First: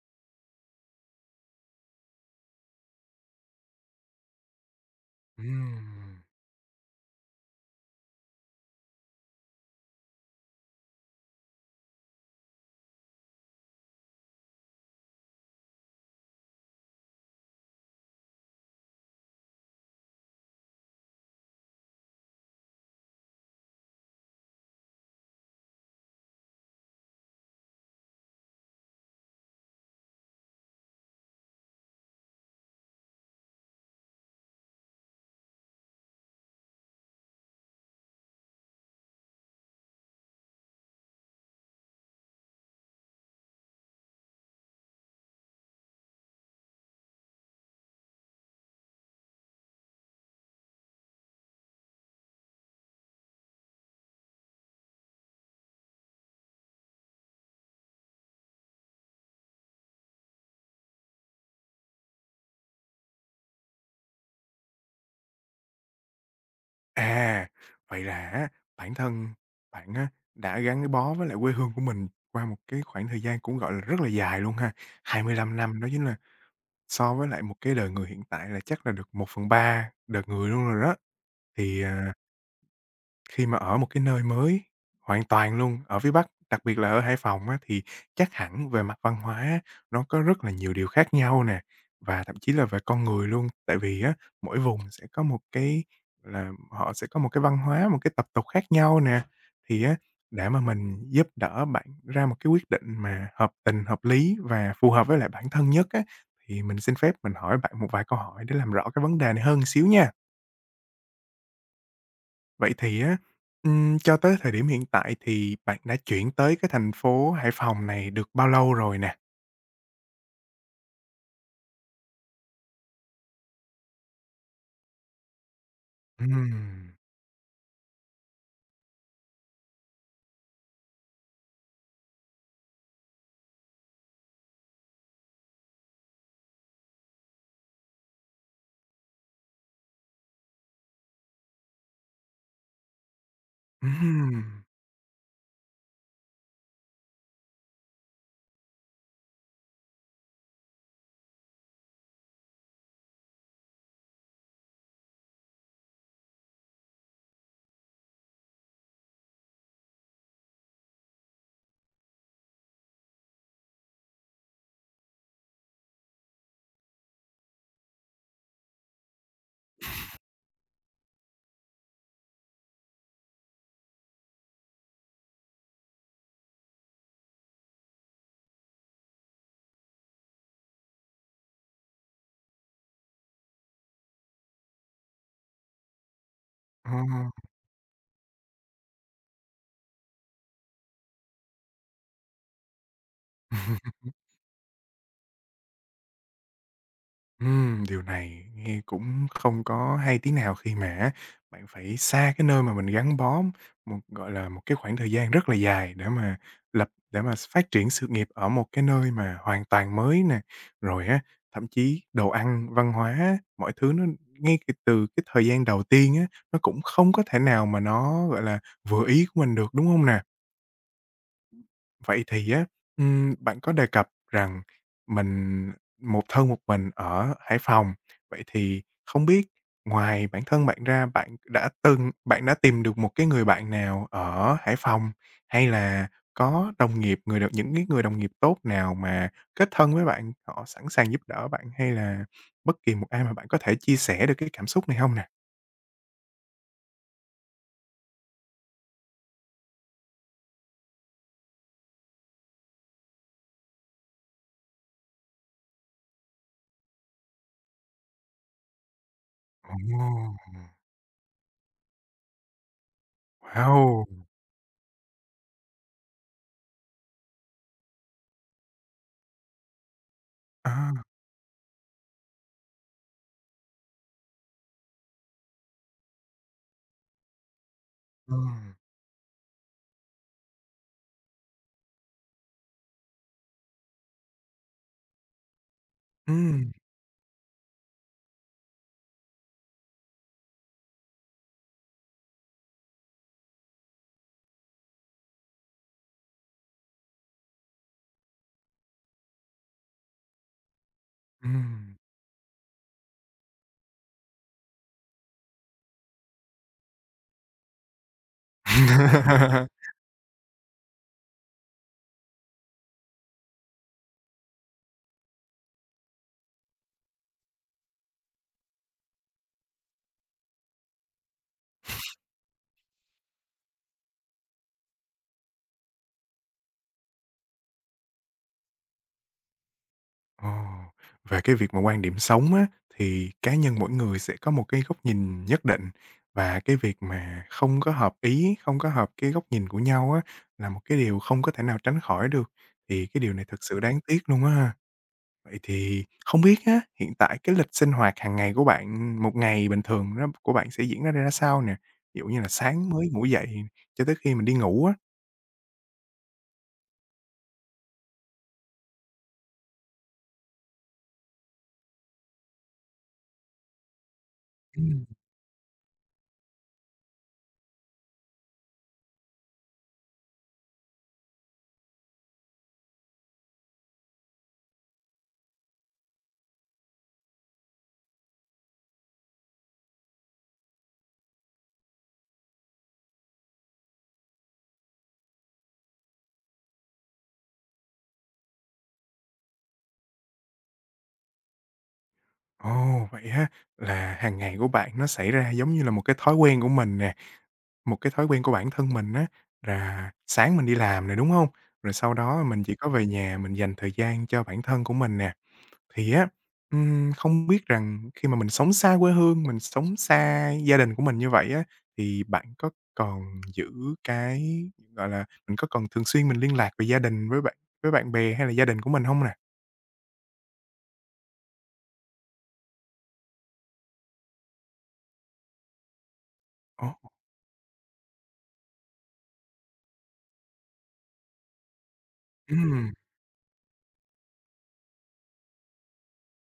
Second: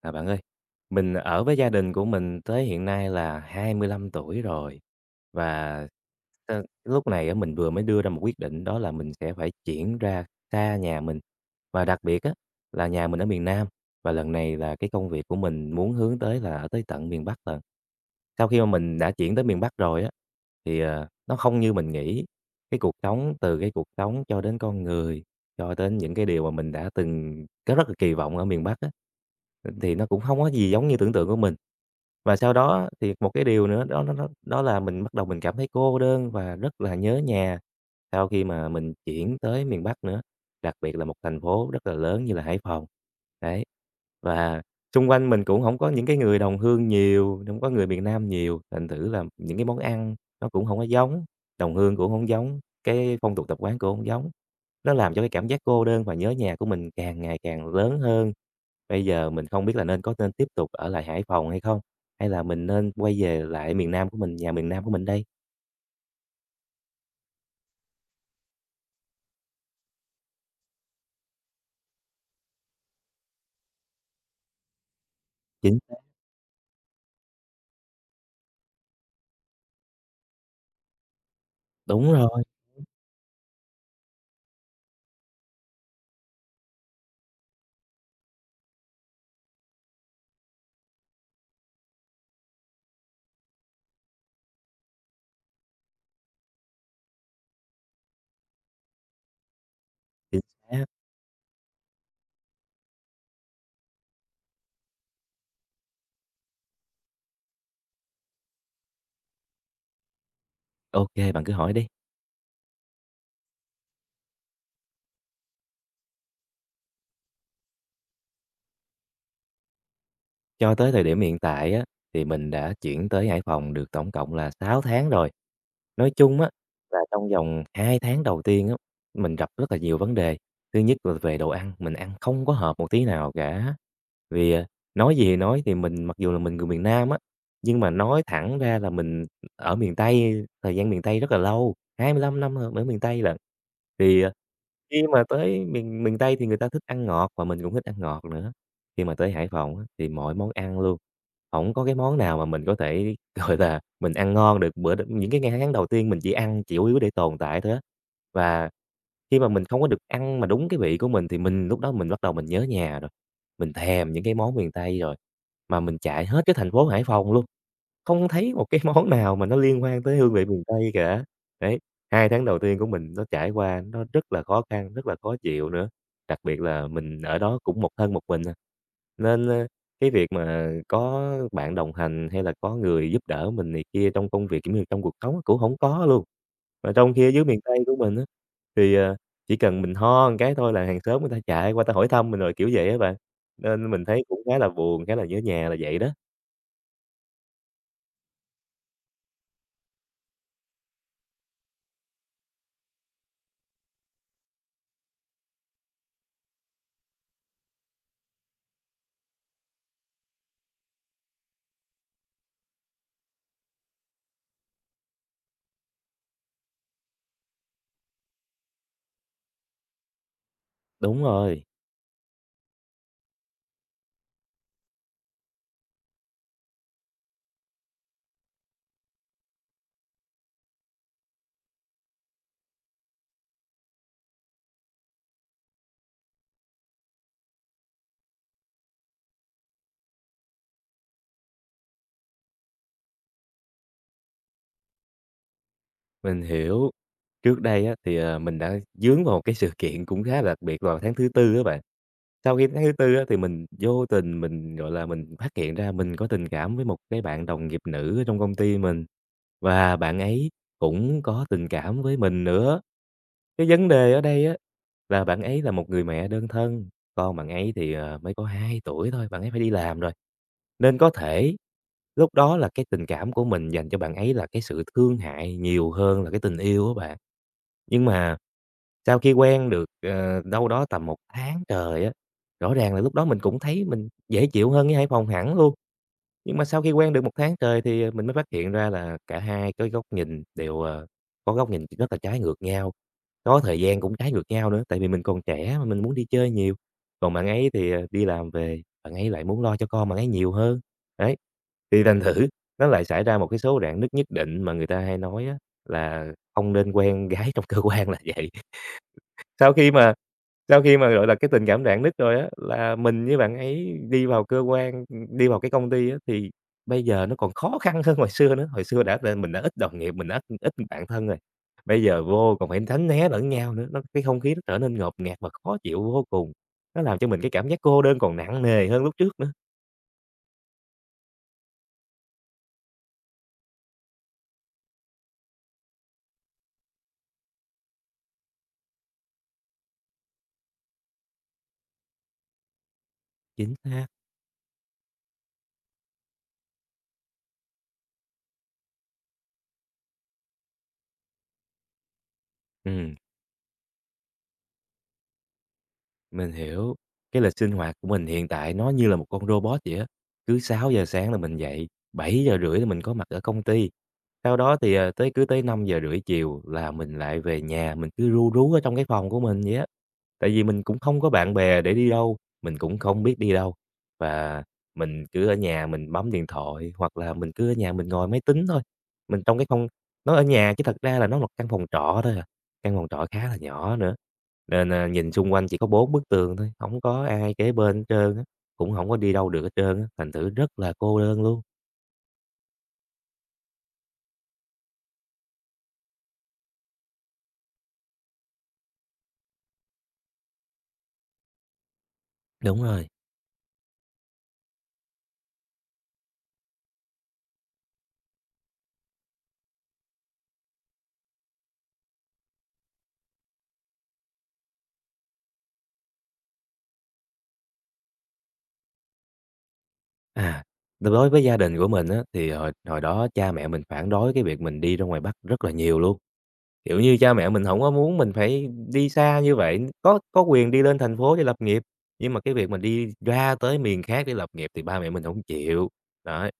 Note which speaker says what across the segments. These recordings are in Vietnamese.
Speaker 1: À, bạn ơi, mình ở với gia đình của mình tới hiện nay là 25 tuổi rồi và
Speaker 2: Ừm.
Speaker 1: lúc này á, mình vừa mới đưa ra một quyết định đó là mình sẽ phải chuyển ra xa nhà mình. Và đặc biệt á, là nhà mình ở miền Nam và lần này là cái công việc của mình muốn hướng tới là ở tới tận miền Bắc lận. Sau khi mà mình đã chuyển tới miền Bắc rồi á, thì nó không như mình nghĩ. Cái cuộc sống từ cái cuộc sống cho đến con người cho đến những cái điều mà mình đã từng có rất là kỳ vọng ở miền Bắc á, thì nó cũng không có gì giống như tưởng tượng của mình. Và sau đó á, thì một cái điều nữa đó đó đó đó là mình bắt đầu mình cảm thấy cô đơn và rất là nhớ nhà sau khi mà mình chuyển tới miền Bắc nữa, đặc biệt là một thành phố rất là lớn như là Hải Phòng. Đấy, và xung quanh mình cũng không có những cái người đồng hương nhiều, không có người miền Nam nhiều, thành thử là những cái món ăn nó cũng không có giống, đồng hương cũng hông giống, cái phong tục tập quán cũng hông giống. Nó làm cho cái cảm giác cô đơn và nhớ nhà của mình càng ngày càng lớn hơn. Bây giờ mình không biết là nên tiếp tục ở lại Hải Phòng hay không? Hay là mình nên quay về lại miền Nam của mình, nhà miền Nam của mình đây?
Speaker 2: À, vậy là á, bản thân bạn á, đã gắn bó với lại quê hương của mình qua một cái khoảng thời gian cũng, gọi là, rất là dài luôn ha. hai mươi lăm
Speaker 1: Chính
Speaker 2: năm đó
Speaker 1: xác,
Speaker 2: chính là so với lại một cái đời người hiện tại là chắc là được một phần ba đời người luôn rồi đó. Thì,
Speaker 1: đúng
Speaker 2: à
Speaker 1: rồi,
Speaker 2: Khi mà ở một cái nơi mới hoàn toàn luôn, ở phía Bắc, đặc biệt là ở Hải Phòng á, thì chắc hẳn về mặt văn hóa á, nó có rất là nhiều điều khác nhau nè, và thậm chí là về con người luôn. Tại vì á, mỗi vùng sẽ có một cái, là, họ sẽ có một cái văn hóa, một cái tập tục khác nhau nè. Thì á,
Speaker 1: chính
Speaker 2: để mà
Speaker 1: xác.
Speaker 2: mình giúp đỡ bạn ra một cái quyết định mà hợp tình, hợp lý và phù hợp với lại bản thân nhất á, thì mình xin phép mình hỏi bạn một vài câu hỏi để làm rõ cái vấn đề này hơn xíu nha.
Speaker 1: OK, bạn cứ hỏi đi.
Speaker 2: Vậy thì á, cho tới thời điểm hiện tại thì bạn đã chuyển tới cái thành phố Hải Phòng này được bao lâu rồi nè?
Speaker 1: Cho tới thời điểm hiện tại á, thì mình đã chuyển tới Hải Phòng được tổng cộng là 6 tháng rồi. Nói chung á,
Speaker 2: Ừm.
Speaker 1: là trong vòng 2 tháng đầu tiên á, mình gặp rất là nhiều vấn đề. Thứ nhất là về đồ ăn, mình ăn không có hợp một tí nào cả. Vì, nói gì thì nói thì mình mặc dù là mình người miền Nam á, nhưng mà nói thẳng ra là mình ở miền Tây, thời gian miền Tây rất là lâu, 25 năm ở ở miền Tây lận. Thì,
Speaker 2: Ừm.
Speaker 1: khi mà tới miền miền Tây thì người ta thích ăn ngọt và mình cũng thích ăn ngọt nữa. Khi mà tới Hải Phòng á, thì mọi món ăn luôn. Hổng có cái món nào mà mình có thể, gọi là, mình ăn ngon được bữa đ những cái ngày tháng đầu tiên mình chỉ ăn chỉ chủ yếu để tồn tại thôi á. Và khi mà mình không có được ăn mà đúng cái vị của mình thì mình lúc đó mình bắt đầu mình nhớ nhà rồi, mình thèm những cái món miền Tây rồi, mà mình chạy hết cái thành phố Hải Phòng luôn. Không thấy một cái món nào mà nó liên quan tới hương vị miền Tây cả. Đấy, 2 tháng đầu tiên của mình nó trải qua nó rất là khó khăn, rất là khó chịu nữa, đặc biệt là mình ở đó cũng một thân một mình à. Nên, cái việc mà có bạn đồng hành hay là có người giúp đỡ mình này kia trong công việc cũng như trong cuộc sống cũng không có luôn. Mà trong khi ở dưới
Speaker 2: Ồ.
Speaker 1: miền Tây của mình á, thì, chỉ cần mình ho một cái thôi là hàng xóm người ta chạy qua ta hỏi thăm mình rồi, kiểu vậy á bạn, nên mình thấy cũng khá là buồn, khá là nhớ nhà là vậy đó.
Speaker 2: Điều này nghe cũng không có hay tí nào khi mà á, bạn phải xa cái nơi mà mình gắn bó một, gọi là, một cái khoảng thời gian rất là dài để mà để mà phát triển sự nghiệp ở một cái nơi mà hoàn toàn mới nè. Rồi á, thậm chí đồ ăn, văn hóa mọi thứ nó ngay c từ cái thời gian đầu tiên á, nó cũng không có thể nào mà nó, gọi là, vừa ý của mình được, đúng không nào?
Speaker 1: Đúng rồi.
Speaker 2: Vậy thì á, bạn có đề cập rằng mình một thân một mình ở Hải Phòng, vậy thì không biết ngoài bản thân bạn ra, bạn đã tìm được một cái người bạn nào ở Hải Phòng, hay là có đồng nghiệp, người đ những cái người đồng nghiệp tốt nào mà kết thân với bạn, họ sẵn sàng giúp đỡ bạn, hay là bất kỳ một ai mà bạn có thể chia sẻ được cái cảm xúc này không nè?
Speaker 1: Mình hiểu. Trước đây á, thì, mình đã dướng vào một cái sự kiện cũng khá là đặc biệt vào tháng thứ Tư á bạn. Sau khi tháng thứ Tư á, thì mình vô tình mình, gọi là, mình phát hiện ra mình có tình cảm với một cái bạn đồng nghiệp nữ ở trong công ty mình, và bạn
Speaker 2: Ồ!
Speaker 1: ấy cũng có tình cảm với mình nữa. Cái vấn
Speaker 2: Wow!
Speaker 1: đề ở đây á, là bạn ấy là một người mẹ đơn thân, con bạn ấy thì, mới có 2 tuổi thôi, bạn ấy phải đi làm rồi.
Speaker 2: À.
Speaker 1: Nên có thể lúc đó là cái tình cảm của mình dành cho bạn ấy là cái sự thương hại nhiều hơn là cái tình yêu á bạn. Nhưng mà
Speaker 2: Ừm.
Speaker 1: sau khi quen được, đâu đó tầm một tháng trời á, rõ ràng là lúc đó mình cũng thấy mình dễ chịu hơn với Hải Phòng hẳn luôn. Nhưng mà
Speaker 2: Ừm.
Speaker 1: sau khi quen được một tháng trời thì, mình mới phát hiện ra là cả hai cái góc nhìn đều, có góc nhìn rất là trái ngược nhau, có thời gian cũng trái ngược nhau nữa, tại vì mình còn trẻ mà mình muốn đi chơi nhiều, còn bạn ấy thì, đi làm về, bạn ấy lại muốn lo cho con bạn ấy nhiều hơn. Đấy,
Speaker 2: Ừm.
Speaker 1: thì thành thử nó lại xảy ra một cái số rạn nứt nhất định mà người ta hay nói á là không nên quen gái trong cơ quan là vậy. Sau khi mà sau khi mà, gọi là, cái tình cảm rạn nứt rồi á, là mình với bạn ấy đi vào cơ quan, đi vào cái công ty á, thì bây giờ nó còn khó khăn hơn hồi xưa nữa. Hồi xưa đã là mình đã ít đồng nghiệp, mình đã ít bạn thân rồi, bây giờ vô còn phải tránh né lẫn nhau nữa, nó cái không khí nó trở nên ngột ngạt và khó chịu vô cùng. Nó làm cho mình cái cảm giác cô đơn còn nặng nề hơn lúc trước nữa.
Speaker 2: Ồ, về cái việc mà quan điểm sống á, thì cá nhân mỗi người sẽ có một cái góc nhìn nhất định và cái việc mà không có hợp ý, không có hợp cái góc nhìn của nhau á, là một cái điều không có thể nào tránh khỏi được, thì cái điều này thực
Speaker 1: Chính
Speaker 2: sự đáng
Speaker 1: xác,
Speaker 2: tiếc luôn á ha. Vậy thì không biết á, hiện tại cái lịch sinh hoạt hàng ngày của bạn, một ngày bình thường đó của bạn sẽ diễn ra ra sao nè? Ví dụ như là sáng mới
Speaker 1: ừm.
Speaker 2: ngủ dậy cho tới khi mình đi ngủ á.
Speaker 1: Mình hiểu. Cái lịch sinh hoạt của mình hiện tại nó như là một con robot vậy á. Cứ 6 giờ sáng là mình dậy, 7h30 là mình có mặt ở công ty. Sau đó thì,
Speaker 2: Ừm.
Speaker 1: tới 5h30 chiều là mình lại về nhà, mình cứ ru rú ở trong cái phòng của mình vậy á. Tại vì mình cũng không có bạn bè để đi đâu, mình cũng không biết đi đâu, và mình cứ ở nhà mình bấm điện thoại, hoặc là mình cứ ở nhà mình ngồi máy tính thôi. Mình trong cái không nó ở nhà chứ thật ra là nó là căn phòng trọ thôi à, căn phòng trọ khá là nhỏ nữa, nên, nhìn xung quanh chỉ có 4 bức tường thôi, không có ai kế bên hết trơn á, cũng không có đi đâu được hết trơn á, thành thử rất là cô đơn luôn.
Speaker 2: Ồ, vậy á, là hàng ngày của bạn nó xảy ra giống như là một cái thói quen của mình nè. Một cái thói quen của bản thân mình á, là sáng mình đi làm này đúng hông? Rồi sau đó mình chỉ
Speaker 1: Đúng
Speaker 2: có về
Speaker 1: rồi,
Speaker 2: nhà mình dành thời gian cho bản thân của mình nè. Thì á, không biết rằng khi mà mình sống xa quê hương, mình sống xa gia đình của mình như vậy á, thì bạn có còn giữ cái, gọi là, mình có còn thường xuyên mình liên lạc về gia đình với bạn bè hay là gia đình của mình hông nè?
Speaker 1: à, đối với gia đình của mình á, thì hồi hồi đó cha mẹ mình phản đối cái việc mình đi ra ngoài Bắc rất là nhiều luôn.
Speaker 2: Ồ.
Speaker 1: Kiểu như, cha mẹ mình hổng có muốn mình phải đi xa như vậy, có quyền đi lên thành phố để lập nghiệp, nhưng mà cái việc mình
Speaker 2: Ừm.
Speaker 1: đi ra tới miền khác để lập nghiệp thì ba mẹ mình hổng chịu. Đấy,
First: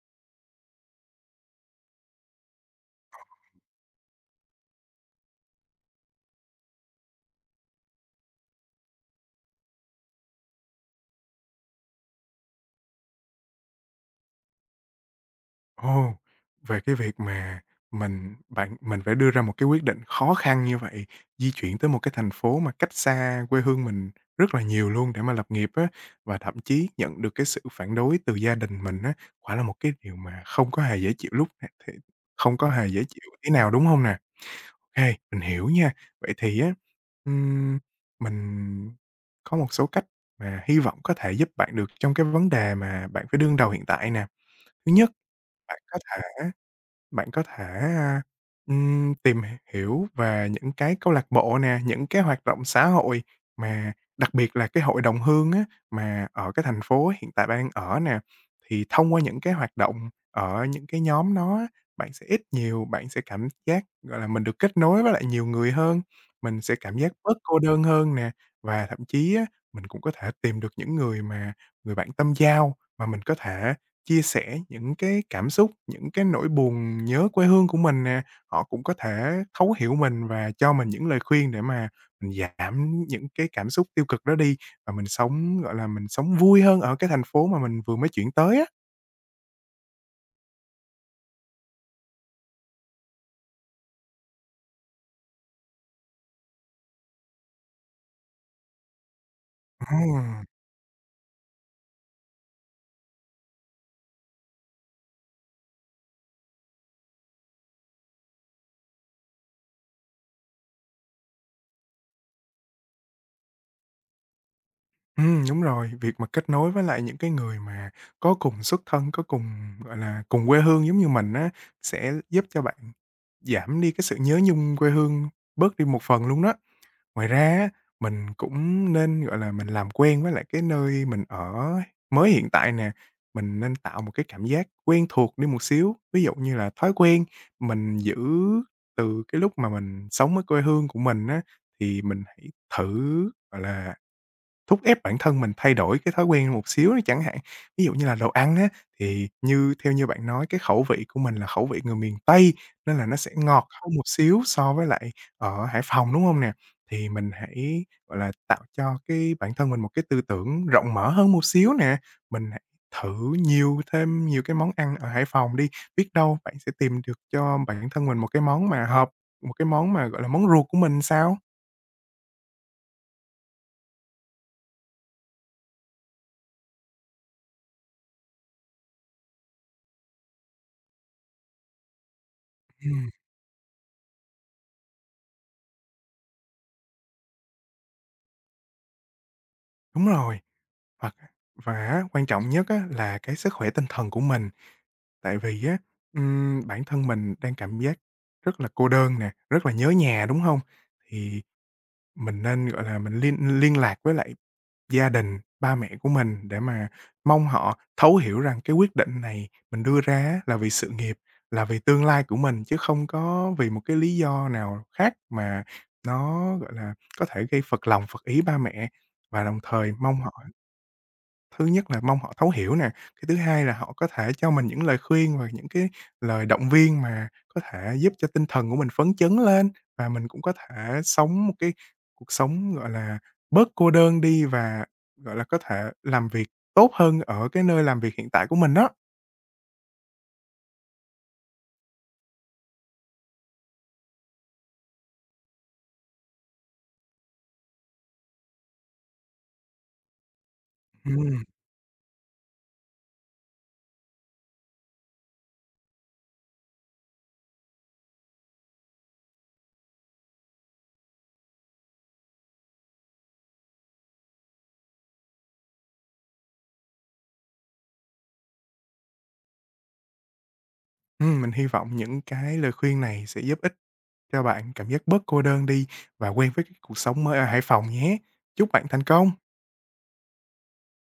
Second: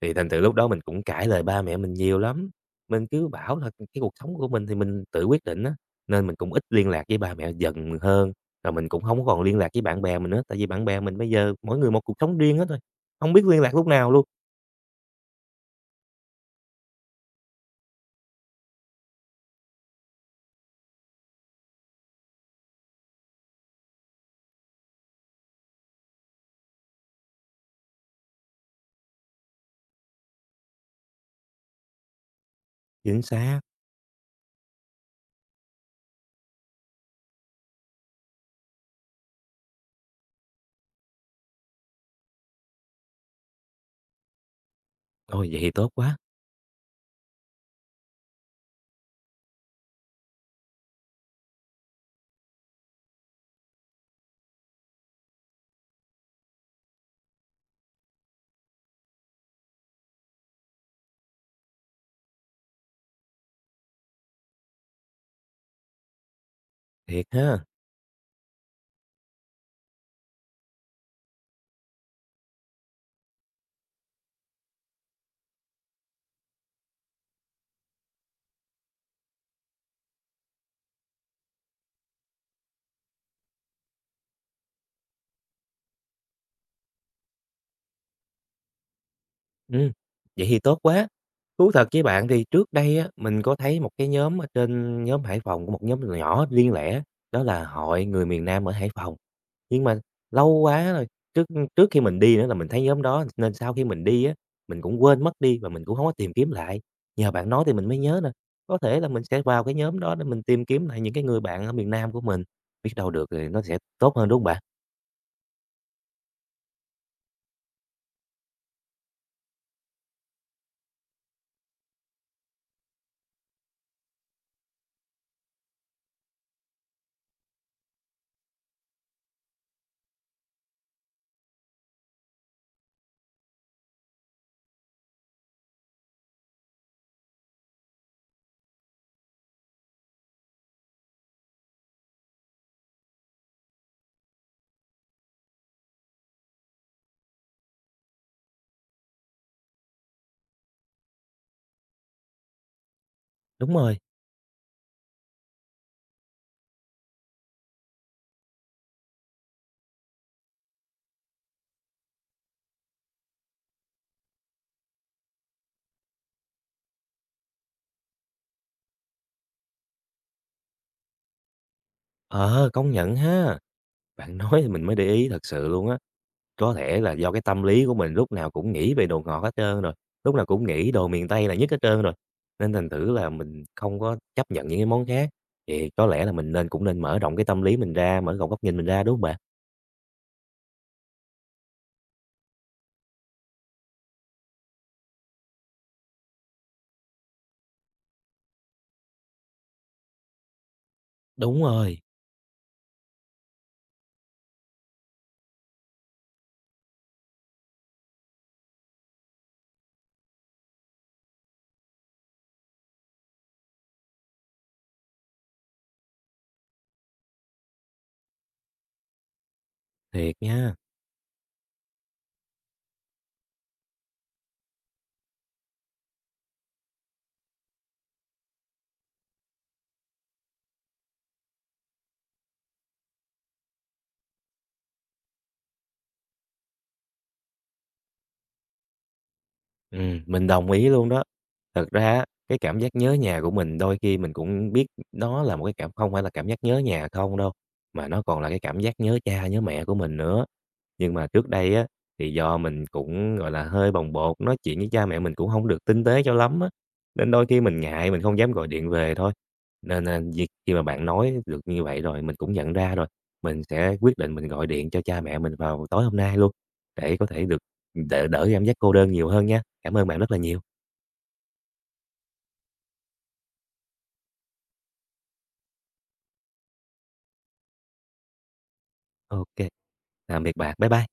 Speaker 1: thì thành thử lúc đó mình cũng cãi lời ba mẹ mình nhiều lắm, mình cứ bảo là cái cuộc sống của mình thì mình tự quyết định á, nên mình cũng ít liên lạc với ba mẹ dần hơn, rồi mình cũng hông còn liên lạc với bạn bè mình nữa, tại vì bạn bè mình bây giờ mỗi người một cuộc sống riêng hết rồi, hông biết liên lạc lúc nào luôn.
Speaker 2: Ồ, về cái việc mà bạn mình phải đưa ra một cái quyết định khó khăn như vậy, di chuyển tới một cái thành phố mà cách xa quê hương mình rất là nhiều luôn để mà lập nghiệp á, và thậm chí nhận được cái sự phản đối từ gia đình mình á, quả là một cái điều mà không có hề dễ chịu lúc nè thì không có hề dễ
Speaker 1: Chính
Speaker 2: chịu tí
Speaker 1: xác,
Speaker 2: nào, đúng hông nè? OK, mình hiểu nha. Vậy thì á, ừm, mình có một số cách mà hy vọng có thể giúp bạn được trong cái vấn đề mà bạn phải đương đầu hiện tại nè. Thứ nhất,
Speaker 1: ôi, vậy thì
Speaker 2: bạn
Speaker 1: tốt
Speaker 2: có
Speaker 1: quá,
Speaker 2: thể bạn có thể, tìm hiểu về những cái câu lạc bộ nè, những cái hoạt động xã hội mà đặc biệt là cái hội đồng hương á, mà ở cái thành phố hiện tại bạn đang ở nè. Thì thông qua những cái hoạt động ở những cái nhóm đó á, bạn sẽ ít nhiều bạn sẽ cảm giác, gọi là, mình được kết nối với lại nhiều người hơn, mình sẽ cảm giác
Speaker 1: thiệt
Speaker 2: bớt cô
Speaker 1: ha!
Speaker 2: đơn hơn nè. Và thậm chí á, mình cũng có thể tìm được những người mà người bạn tâm giao mà mình có thể chia sẻ những cái cảm xúc, những cái nỗi buồn nhớ quê hương của mình nè, họ cũng có thể thấu hiểu mình và cho mình những lời khuyên để mà mình giảm những cái cảm xúc tiêu cực đó đi và mình sống, gọi là, mình sống vui hơn ở cái thành phố mà mình vừa mới chuyển tới á.
Speaker 1: Ừm, vậy thì tốt quá. Thú thật với bạn thì trước đây á, mình có thấy một cái nhóm ở trên nhóm Hải Phòng, có một nhóm nhỏ riêng lẻ, đó là Hội Người Miền Nam ở Hải Phòng. Nhưng mà
Speaker 2: Ừm.
Speaker 1: lâu quá rồi, trước trước khi mình đi nữa là mình thấy nhóm đó, nên sau khi mình đi á, mình cũng quên mất đi và mình cũng không có tìm kiếm lại. Nhờ bạn nói thì mình mới nhớ nè, có thể là mình sẽ vào cái nhóm đó để mình tìm kiếm lại những cái người bạn ở miền Nam của mình, biết đâu được thì nó sẽ tốt hơn, đúng không bạn?
Speaker 2: Đúng rồi, việc mà kết nối với lại những cái người mà có cùng xuất thân, có cùng, gọi là, cùng quê hương giống như mình á, sẽ giúp cho bạn giảm đi cái sự nhớ nhung quê hương bớt đi một phần luôn đó. Ngoài ra á, mình cũng nên, gọi là, mình làm quen với lại cái nơi mình ở mới hiện tại nè, mình nên tạo một cái cảm giác quen thuộc đi một xíu. Ví dụ như là thói quen mình giữ từ cái lúc mà mình sống ở quê hương của mình á, thì mình hãy thử, gọi là thúc ép bản thân mình thay đổi cái thói quen một xíu đi chẳng hạn. Ví dụ như là đồ ăn á, thì như theo như bạn nói cái khẩu vị của mình là khẩu vị người miền Tây, nên là nó sẽ ngọt
Speaker 1: Đúng
Speaker 2: hơn
Speaker 1: rồi,
Speaker 2: một xíu so với lại ở Hải Phòng, đúng hông nè? Thì mình hãy, gọi là, tạo cho cái bản thân mình một cái tư tưởng rộng mở hơn một xíu nè, mình hãy thử nhiều cái món ăn ở Hải Phòng đi, biết đâu bạn sẽ tìm được cho bản thân mình một cái món mà hợp, một cái món mà, gọi là, món ruột của mình sao?
Speaker 1: ờ, công nhận ha, bạn nói thì mình mới để ý thật sự luôn á. Có thể là do cái tâm lý của mình lúc nào cũng nghĩ về đồ ngọt hết trơn rồi, lúc nào cũng nghĩ đồ miền Tây là nhất hết trơn rồi, nên thành
Speaker 2: Ừm.
Speaker 1: thử là mình không có chấp nhận những cái món khác. Thì có lẽ là mình nên mở rộng cái tâm lý mình ra, mở rộng góc nhìn mình ra, đúng không bạn?
Speaker 2: Đúng rồi. Hoặc và á, quan trọng nhất á là cái sức khỏe tinh thần của mình, tại vì á, bản thân mình đang cảm giác rất là cô đơn nè, rất là nhớ nhà, đúng không? Thì
Speaker 1: Đúng rồi.
Speaker 2: mình nên, gọi là, mình liên liên lạc với lại gia đình, ba mẹ của mình để mà mong họ thấu hiểu rằng cái quyết định này mình đưa ra á là vì sự nghiệp, là vì tương lai của mình chứ không có vì một cái lý do nào khác mà nó, gọi là, có thể gây phật lòng phật ý ba mẹ. Và đồng thời mong họ
Speaker 1: Thiệt nha.
Speaker 2: thứ nhất là mong họ thấu hiểu nè, cái thứ hai là họ có thể cho mình những lời khuyên và những cái lời động viên mà có thể giúp cho tinh thần của mình phấn chấn lên và mình cũng có thể sống một cái cuộc sống, gọi là, bớt cô đơn đi và, gọi là, có thể làm việc tốt hơn ở cái nơi làm việc hiện tại của mình đó.
Speaker 1: Mình đồng ý luôn đó. Thật ra á, cái cảm giác nhớ nhà của mình đôi khi mình cũng biết đó là một cái cảm không phải là cảm giác nhớ nhà không đâu, mà nó còn là cái cảm giác nhớ cha, nhớ mẹ của mình nữa. Nhưng mà
Speaker 2: Ừm.
Speaker 1: trước đây á, thì do mình cũng, gọi là, hơi bồng bột, nói chuyện với cha mẹ mình cũng hông được tinh tế cho lắm á, nên đôi khi mình ngại, mình không dám gọi điện về thôi. Nên, việc khi mà bạn nói được như vậy rồi, mình cũng nhận ra rồi, mình sẽ quyết định mình gọi điện cho cha mẹ mình vào tối hôm nay luôn, để có thể được đỡ đỡ cảm giác cô đơn nhiều hơn nha. Cảm ơn bạn rất là nhiều.
Speaker 2: Mình hy vọng những cái lời khuyên này sẽ giúp ích cho bạn cảm giác bớt cô đơn đi và quen với cái cuộc sống mới ở Hải Phòng nhé. Chúc bạn thành công!
Speaker 1: OK, tạm biệt bạn. Bye bye.